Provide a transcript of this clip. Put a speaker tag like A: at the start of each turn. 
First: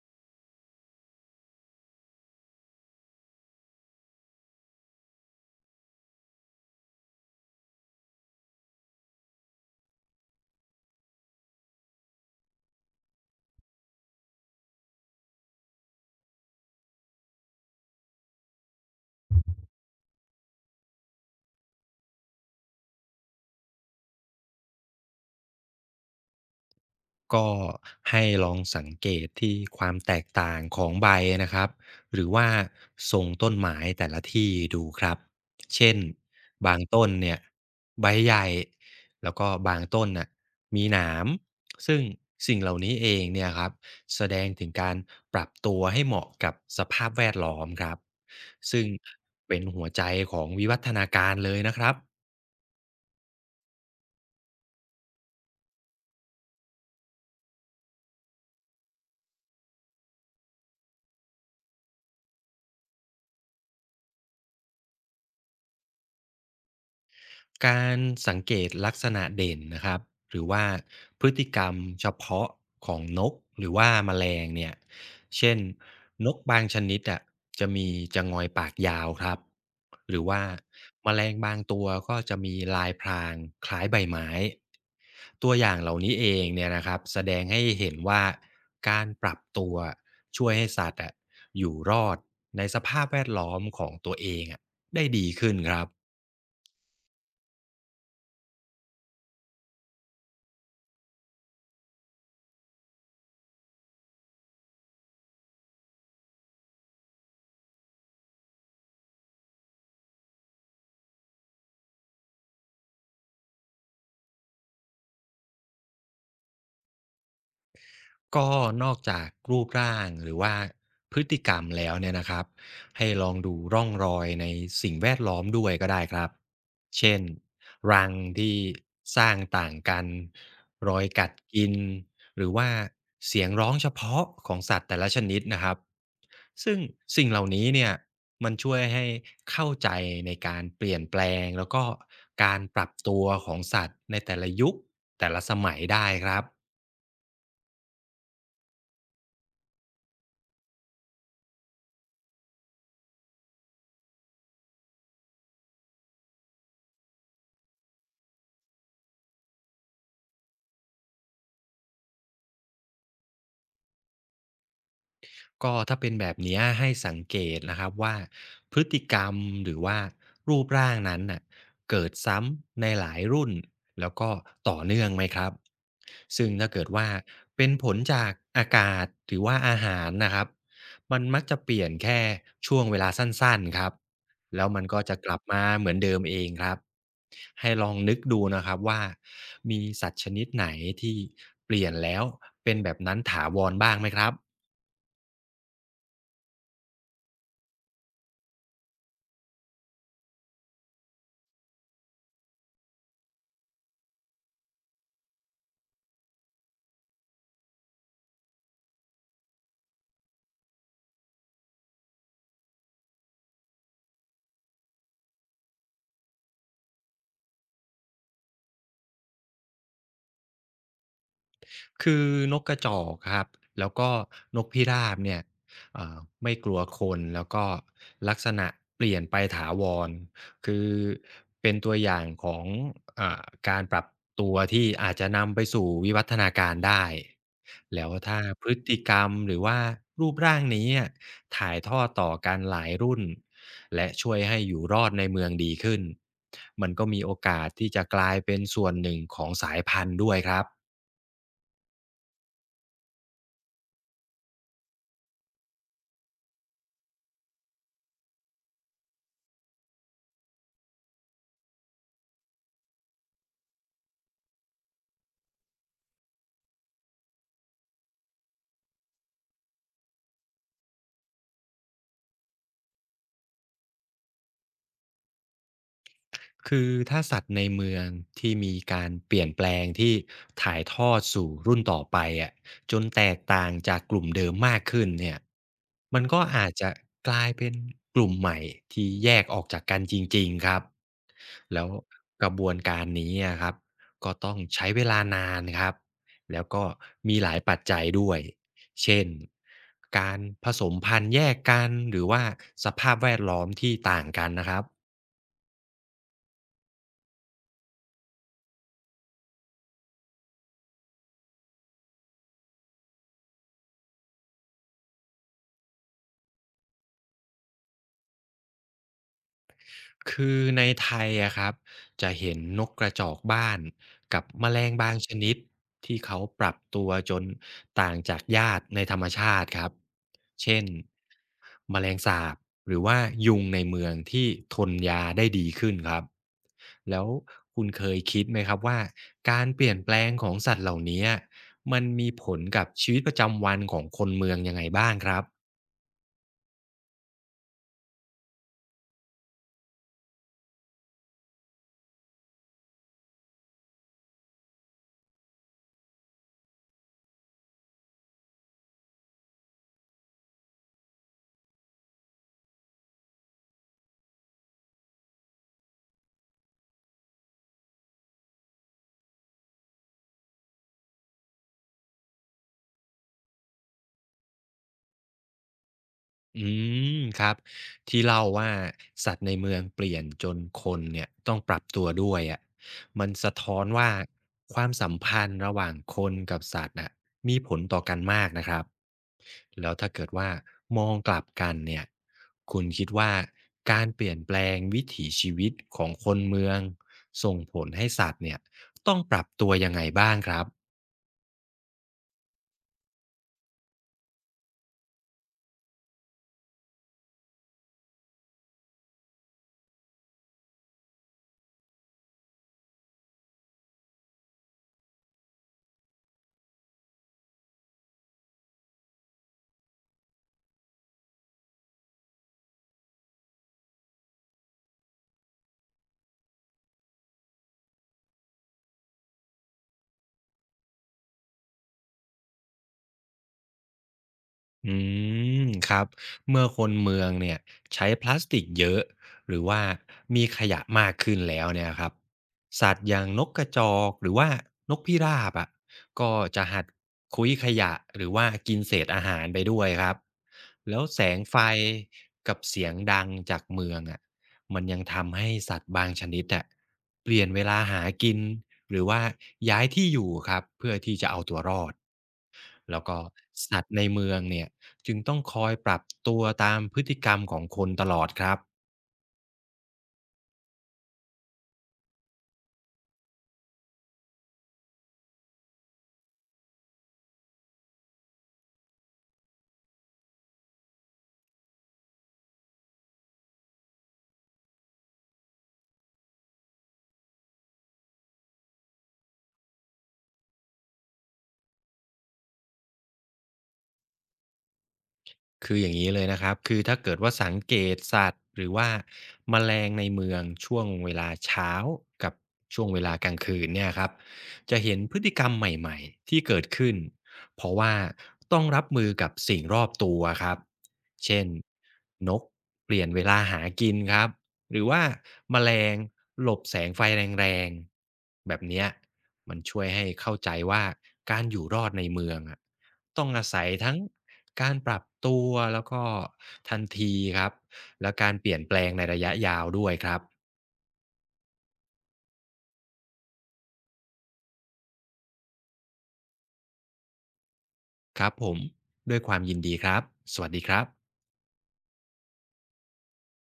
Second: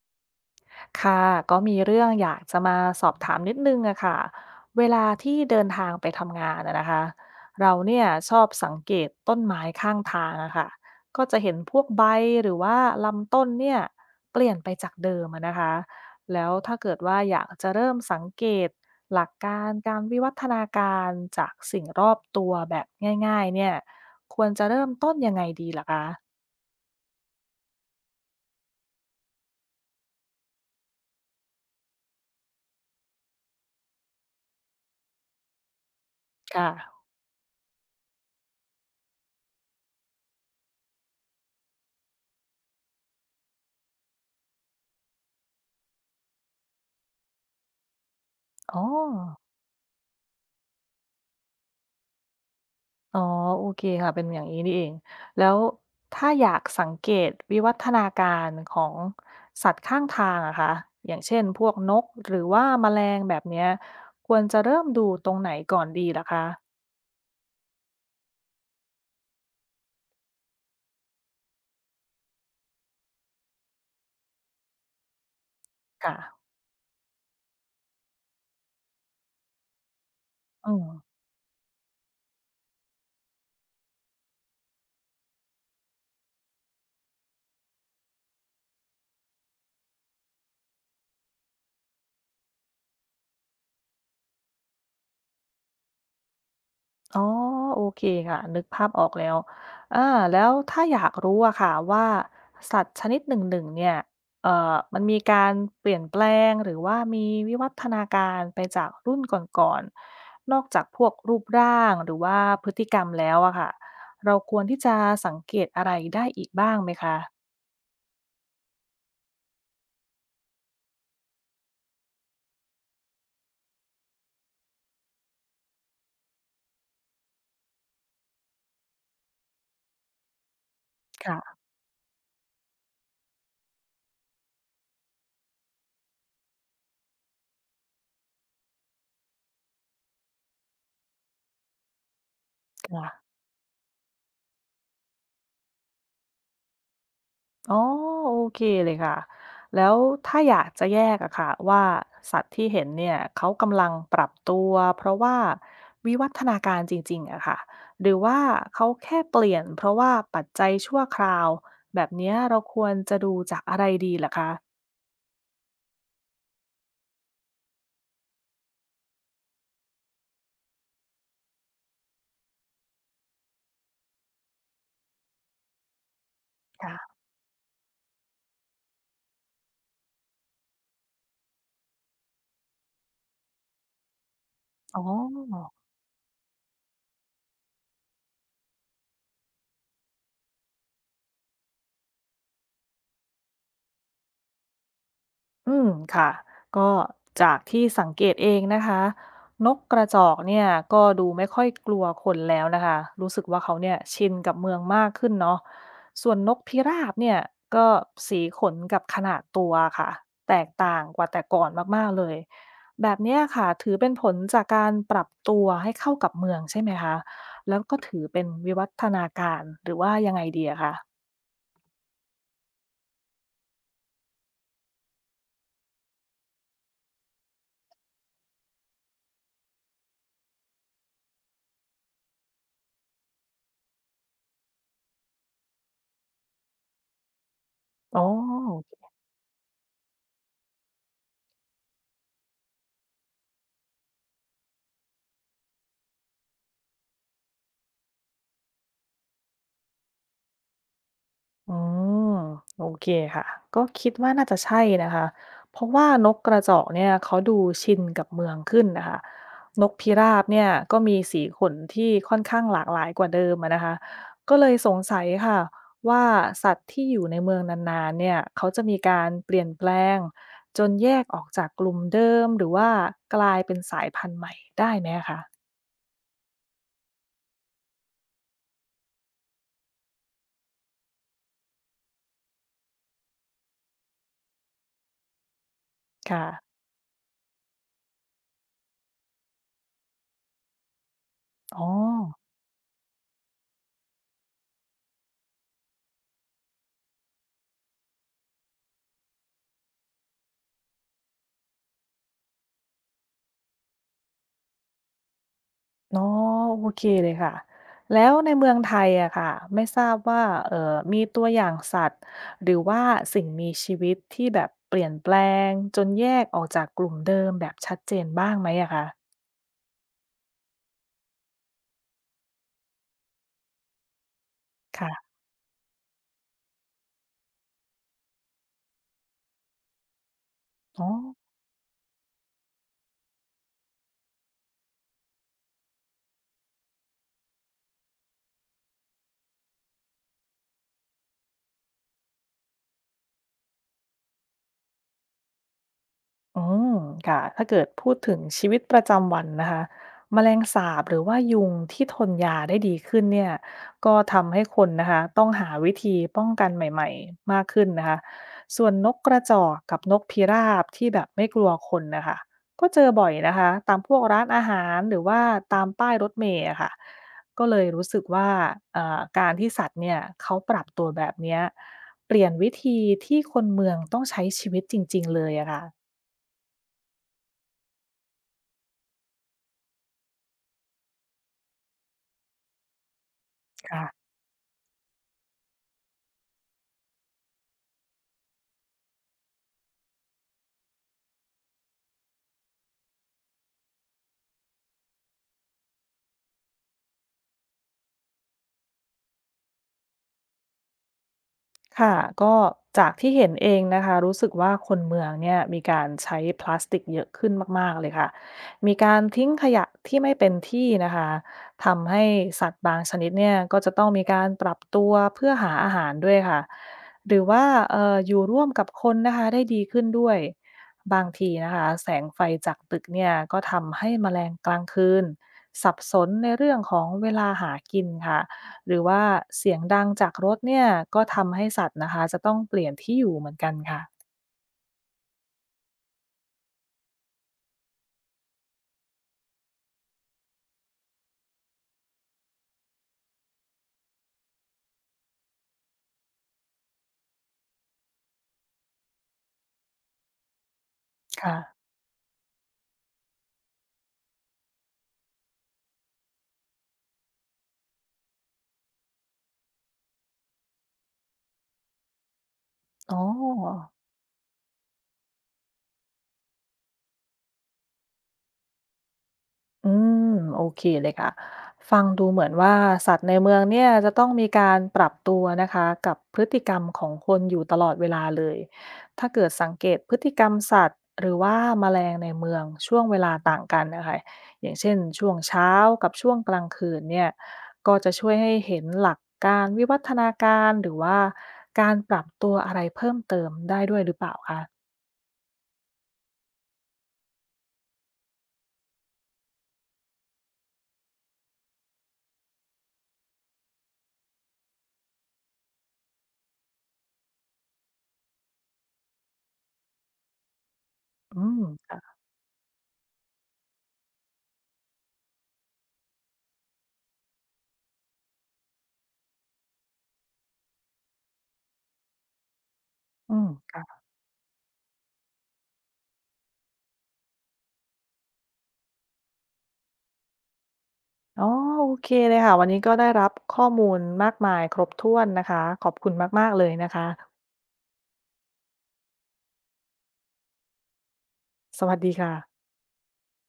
A: ค่ะก็มีเรื่องอยากจะมาสอบถามนิดนึงอะค่ะเวลาที่เดินทางไปทำงานอะนะคะเราเนี่ยชอบสังเกตต้นไม้ข้างทางอะค่ะก็จะเห็นพวกใบหรือว่าลำต้นเนี่ยเปลี่ยนไปจากเดิมอะนะคะแล้วถ้าเกิดว่าอยากจะเริ่มสังเกตหลักการการวิวัฒนาการจากสิ่งรอบตัวแบบง่ายๆเนี่ยควรจะเริ่มต้นยังไงดีล่ะคะ
B: ก็ให้ลองสังเกตที่ความแตกต่างของใบนะครับหรือว่าทรงต้นไม้แต่ละที่ดูครับเช่นบาง
A: ค่ะ
B: ต้นเนี่ยใบใหญ่แล้วก็บางต้นน่ะมีหนามซึ่งสิ่งเหล่านี้เองเนี่ยครับแสดงถึงการปรับตัวให้เหมาะกับสภาพแวดล้อมครับ
A: อ๋อ
B: ซึ่งเป็นหัวใจของวิวัฒนาการเลยนะครับ
A: อ๋อโอเคค่ะเป็นอย่างนี้นี่เองแล้วถ้าอยากสังเกตวิวัฒนาการของสัตว์ข้างทางอะคะอย่างเช่นพวกนกหรือว่าแมลงแบบเนี้ยควรจะเริ่มดูตรงไหนก่อนดีล่ะคะ
B: การสังเกตลักษณะเด่นนะครับหรือว่าพฤติกรรมเฉพาะของนกหรือว่าแมลงเนี่ยเช่น
A: ค่ะ
B: นกบางชนิดอ่ะจะมีจะงอยปากยาวครับหรือว่า
A: อืม
B: แมลงบางตัวก็จะมีลายพรางคล้ายใบไม้ตัวอย่างเหล่านี้เองเนี่ยนะครับแสดงให้เห็นว่าการปรับตัวช่วยให้สัตว์อ่ะอยู่รอดในสภาพแวดล้อมของตัวเองอ่ะได้ดีขึ้นครับ
A: อ๋อโอเคค่ะนึกภาพออกแล้วอาแล้วถ้าอยากรู้อะค่ะว่าสัตว์ชนิดหนึ่งๆเนี่ยมันมีการเปลี่ยนแปลงหรือว่ามีวิวัฒนาการไปจากรุ่นก่อนๆนอกจากพวกรูปร่างหรือว่าพฤติกรรมแล้วอะค่ะเราควรที่จะสังเกตอะไรได้อีกบ้างไหมคะ
B: ก็นอกจากรูปร่างหรือว่าพฤติกรรมแล้วเนี่ยนะครับให้ลองดูร่องรอยในสิ่งแวดล้อมด้วยก็ได้ครับเช่นรังที่สร้างต่างกันรอยกัด
A: ค่ะ
B: กินหรือว่าเสียงร้องเฉพาะของสัตว์แต่ละชนิดนะครับซึ่งสิ่งเหล่านี้เนี่ยมันช่วยให้เข้าใจในการเปลี่ยนแปลงแล้วก็การปรับ
A: ค่ะ
B: ตัวของสัตว์ในแต่ละยุคแต่ละสมัยได้ครับ
A: อ๋อโอเคเลยค่ะแล้วถ้าอยากจะแยกอะค่ะว่าสัตว์ที่เห็นเนี่ยเขากำลังปรับตัวเพราะว่าวิวัฒนาการจริงๆอะค่ะหรือว่าเขาแค่เปลี่ยนเพราะว่าปัจจัยชั่วคราวแบบเนี้ยเราควรจะดูจากอะไรดีล่ะคะ
B: ก็ถ้าเป็นแบบเนี้ยให้สังเกตนะครับว่าพฤติกรรมหรือว่ารูปร่างนั้นน่ะเกิดซ้ำในหลายรุ่นแล้วก็ต่อเนื่องไหมครับซึ่งถ้าเกิดว่า
A: ค่ะ
B: เป็นผลจากอากาศหรือว่าอาหารนะครับมันมักจะเปลี่ยนแค่ช่วงเวลาสั้นๆครับแล้วมัน
A: อ๋อ
B: ก็จะกลับมาเหมือนเดิมเองครับให้ลองนึกดูนะครับว่ามีสัตว์ชนิดไหนที่เปลี่ยนแล้วเป็นแบบนั้นถาวรบ้างไหมครับ
A: อืมค่ะก็จากที่สังเกตเองนะคะนกกระจอกเนี่ยก็ดูไม่ค่อยกลัวคนแล้วนะคะรู้สึกว่าเขาเนี่ยชินกับเมืองมากขึ้นเนาะส่วนนกพิราบเนี่ยก็สีขนกับขนาดตัวค่ะแตกต่างกว่าแต่ก่อนมากๆเลยแบบเนี้ยค่ะถือเป็นผลจากการปรับตัวให้เข้ากับเมืองใช่ไหมคะแล้วก็ถือเป็นวิวัฒนาการหรือว่ายังไงดีอะคะ
B: คือนกกระจอกครับแล้วก็นกพิราบเนี่ยเอ่อไม่กลัวคนแล้วก็ลักษณะเปลี่ยนไปถาวรคือเป็นตัวอย่างของเออการปรับตัวที่อาจจะนำไปสู่วิวัฒนาการได้แล้ว
A: อ๋อ
B: ถ้าพฤติกรรมหรือว่ารูปร่างนี้อะถ่ายทอดต่อกันหลายรุ่นและช่วยให้อยู่รอดในเมืองดีขึ้นมันก็มีโอกาสที่จะกลายเป็นส่วนหนึ่งของสายพันธุ์ด้วยครับ
A: อือโอเคค่ะก็คิดว่าน่าจะใช่นะคะเพราะว่านกกระจอกเนี่ยเขาดูชินกับเมืองขึ้นนะคะนกพิราบเนี่ยก็มีสีขนที่ค่อนข้างหลากหลายกว่าเดิมอะนะคะก็เลยสงสัยค่ะว่าสัตว์ที่อยู่ในเมืองนานๆเนี่ยเขาจะมีการเปลี่ยนแปลงจนแยกออกจากกลุ่มเดิมหรือว่ากลายเป็นสายพันธุ์ใหม่ได้ไหมคะ
B: คือถ้าสัตว์ในเมืองที่มีการเปลี่ยนแปลงที่ถ่ายทอดสู่รุ่นต่อไปอะจนแตกต่างจากกลุ่มเดิมมากขึ้นเนี่ยมันก็
A: ค่ะ
B: อาจจะกลายเป็นกลุ่มใหม่ที่แยกออกจากกันจริงๆครับ
A: อ๋อ
B: แล้วกระบวนการนี้อะครับก็ต้องใช้เวลานานครับแล้วก็มีหลายปัจจัยด้วยเช่นการผสมพันธุ์แยกกันหรือว่าสภาพแวดล้อมที่ต่างกันนะครับ
A: อ๋อโอเคเลยค่ะแล้วในเมืองไทยอะค่ะไม่ทราบว่ามีตัวอย่างสัตว์หรือว่าสิ่งมีชีวิตที่แบบเปลี่ยนแปลงจนแยกออกจากกลุ่มเดิมแบบชัดเจนบ้างไหมอะคะ
B: คือในไทยอะครับจะเห็นนกกระจอกบ้านกับแมลงบางช
A: ค่ะ
B: นิดที่เขาปรับตัวจนต่างจากญาติในธรรมชาติครับเช่น
A: อ๋อ
B: แมลงสาบหรือว่ายุงในเมืองที่ทนยาได้ดีขึ้นครับแล้วคุณเคยคิดไหมครับว่าการเปลี่ยนแปลงของสัตว์เหล่านี้มันมีผลกับชีวิตประจำวันของคนเมืองยังไงบ้างครับ
A: อืมค่ะถ้าเกิดพูดถึงชีวิตประจำวันนะคะแมลงสาบหรือว่ายุงที่ทนยาได้ดีขึ้นเนี่ยก็ทำให้คนนะคะต้องหาวิธีป้องกันใหม่ๆมากขึ้นนะคะส่วนนกกระจอกกับนกพิราบที่แบบไม่กลัวคนนะคะก็เจอบ่อยนะคะตามพวกร้านอาหารหรือว่าตามป้ายรถเมล์อะค่ะก็เลยรู้สึกว่าการที่สัตว์เนี่ยเขาปรับตัวแบบเนี้ยเปลี่ยนวิธีที่คนเมืองต้องใช้ชีวิตจริงๆเลยอะค่ะ
B: อืมครับที่เล่าว่าสัตว์ในเมืองเปลี่ยนจนคนเนี่ยต้องปรับตัวด้วยอะมันสะท้อน
A: ค่ะ
B: ว่าความสัมพันธ์ระหว่างคนกับสัตว์น่ะมีผลต่อกันมากนะครับแล้วถ้าเกิดว่ามองกลับกันเนี่ยคุณคิดว่าการเปลี่ยนแปลงวิถีชีวิตของคนเมืองส่งผลให้สัตว์เนี่ยต้องปรับตัวยังไงบ้างครับ
A: ค่ะก็จากที่เห็นเองนะคะรู้สึกว่าคนเมืองเนี่ยมีการใช้พลาสติกเยอะขึ้นมากๆเลยค่ะมีการทิ้งขยะที่ไม่เป็นที่นะคะทำให้สัตว์บางชนิดเนี่ยก็จะต้องมีการปรับตัวเพื่อหาอาหารด้วยค่ะหรือว่าอยู่ร่วมกับคนนะคะได้ดีขึ้นด้วยบางทีนะคะแสงไฟจากตึกเนี่ยก็ทำให้แมลงกลางคืนสับสนในเรื่องของเวลาหากินค่ะ หรือว่าเสียงดังจากรถเนี่ยก็ทำให้สัตว์นะคะจะต้องเปลี่ยนที่อยู่เหมือนกันค่ะ
B: อืมครับเมื่อคนเมืองเนี่ยใช้พลาสติกเยอะหรือว่ามีขยะมากขึ้นแล้วเนี่ยครับสัตว์อย่างนกกระจอกหรือว่านกพิราบอ่ะก็จะหัดคุ้ยขยะหรือว่ากินเศษอาหารไปด้วยครับแล้วแสงไฟ
A: ค่ะ
B: กับเสียงดังจากเมืองอ่ะมันยังทำให้สัตว์บางชนิดอ่ะเปลี่ยนเวลาหากินหรือว่าย้ายที่อยู่ครับเพื่อที่จะเอาตัวรอด แล้ว
A: อ๋
B: ก็สัต
A: อ
B: ว์ในเมืองเนี่ยจึงต้องคอยปรับตัวตามพฤติกรรมของคนตลอดครับ
A: อืมโอเคเลยค่ะฟังดูเหมือนว่าสัตว์ในเมืองเนี่ยจะต้องมีการปรับตัวนะคะกับพฤติกรรมของคนอยู่ตลอดเวลาเลยถ้าเกิดสังเกตพฤติกรรมสัตว์หรือว่าแมลงในเมืองช่วงเวลาต่างกันนะคะอย่างเช่นช่วงเช้ากับช่วงกลางคืนเนี่ยก็จะช่วยให้เห็นหลักการวิวัฒนาการหรือว่าการปรับตัวอะไรเพิ่มเติมได้ด้วยหรือเปล่าคะ
B: คืออย่างนี้เลยนะครับคือถ้าเกิดว่าสังเกตสัตว์หรือว่าแมลงในเมืองช่วงเวลาเช้ากับช่วงเวลากลางคืนเนี่ยครับจะเห็นพฤติกรรมใหม่ๆที่เกิดขึ้นเพราะว่าต้องรับมือกับสิ่งรอบตัวครับ
A: อื
B: เช่น
A: มค่ะ
B: นกเปลี่ยนเวลาหากินครับหรือว่าแมลงหลบแสงไฟแรงๆแบบเนี้ยมันช่วยให้เข้าใจว่าการอยู่รอดในเมืองอะต้อง
A: อื
B: อา
A: ม
B: ศัยทั้ง
A: ค่ะ
B: การปรับตัวแล้วก็ทันทีครับและการเปลี่ยนแปลงในระยะยาวด้วยครับ
A: อ๋อโอเคเลยค่ะวันนี้ก็ได้รับข้อมูลมากมายครบถ้วนนะคะขอบคุณมากๆเลยนะคะ
B: ครับผมด้วยความยินดีครับสวัสดีครับ
A: สวัสดีค่ะ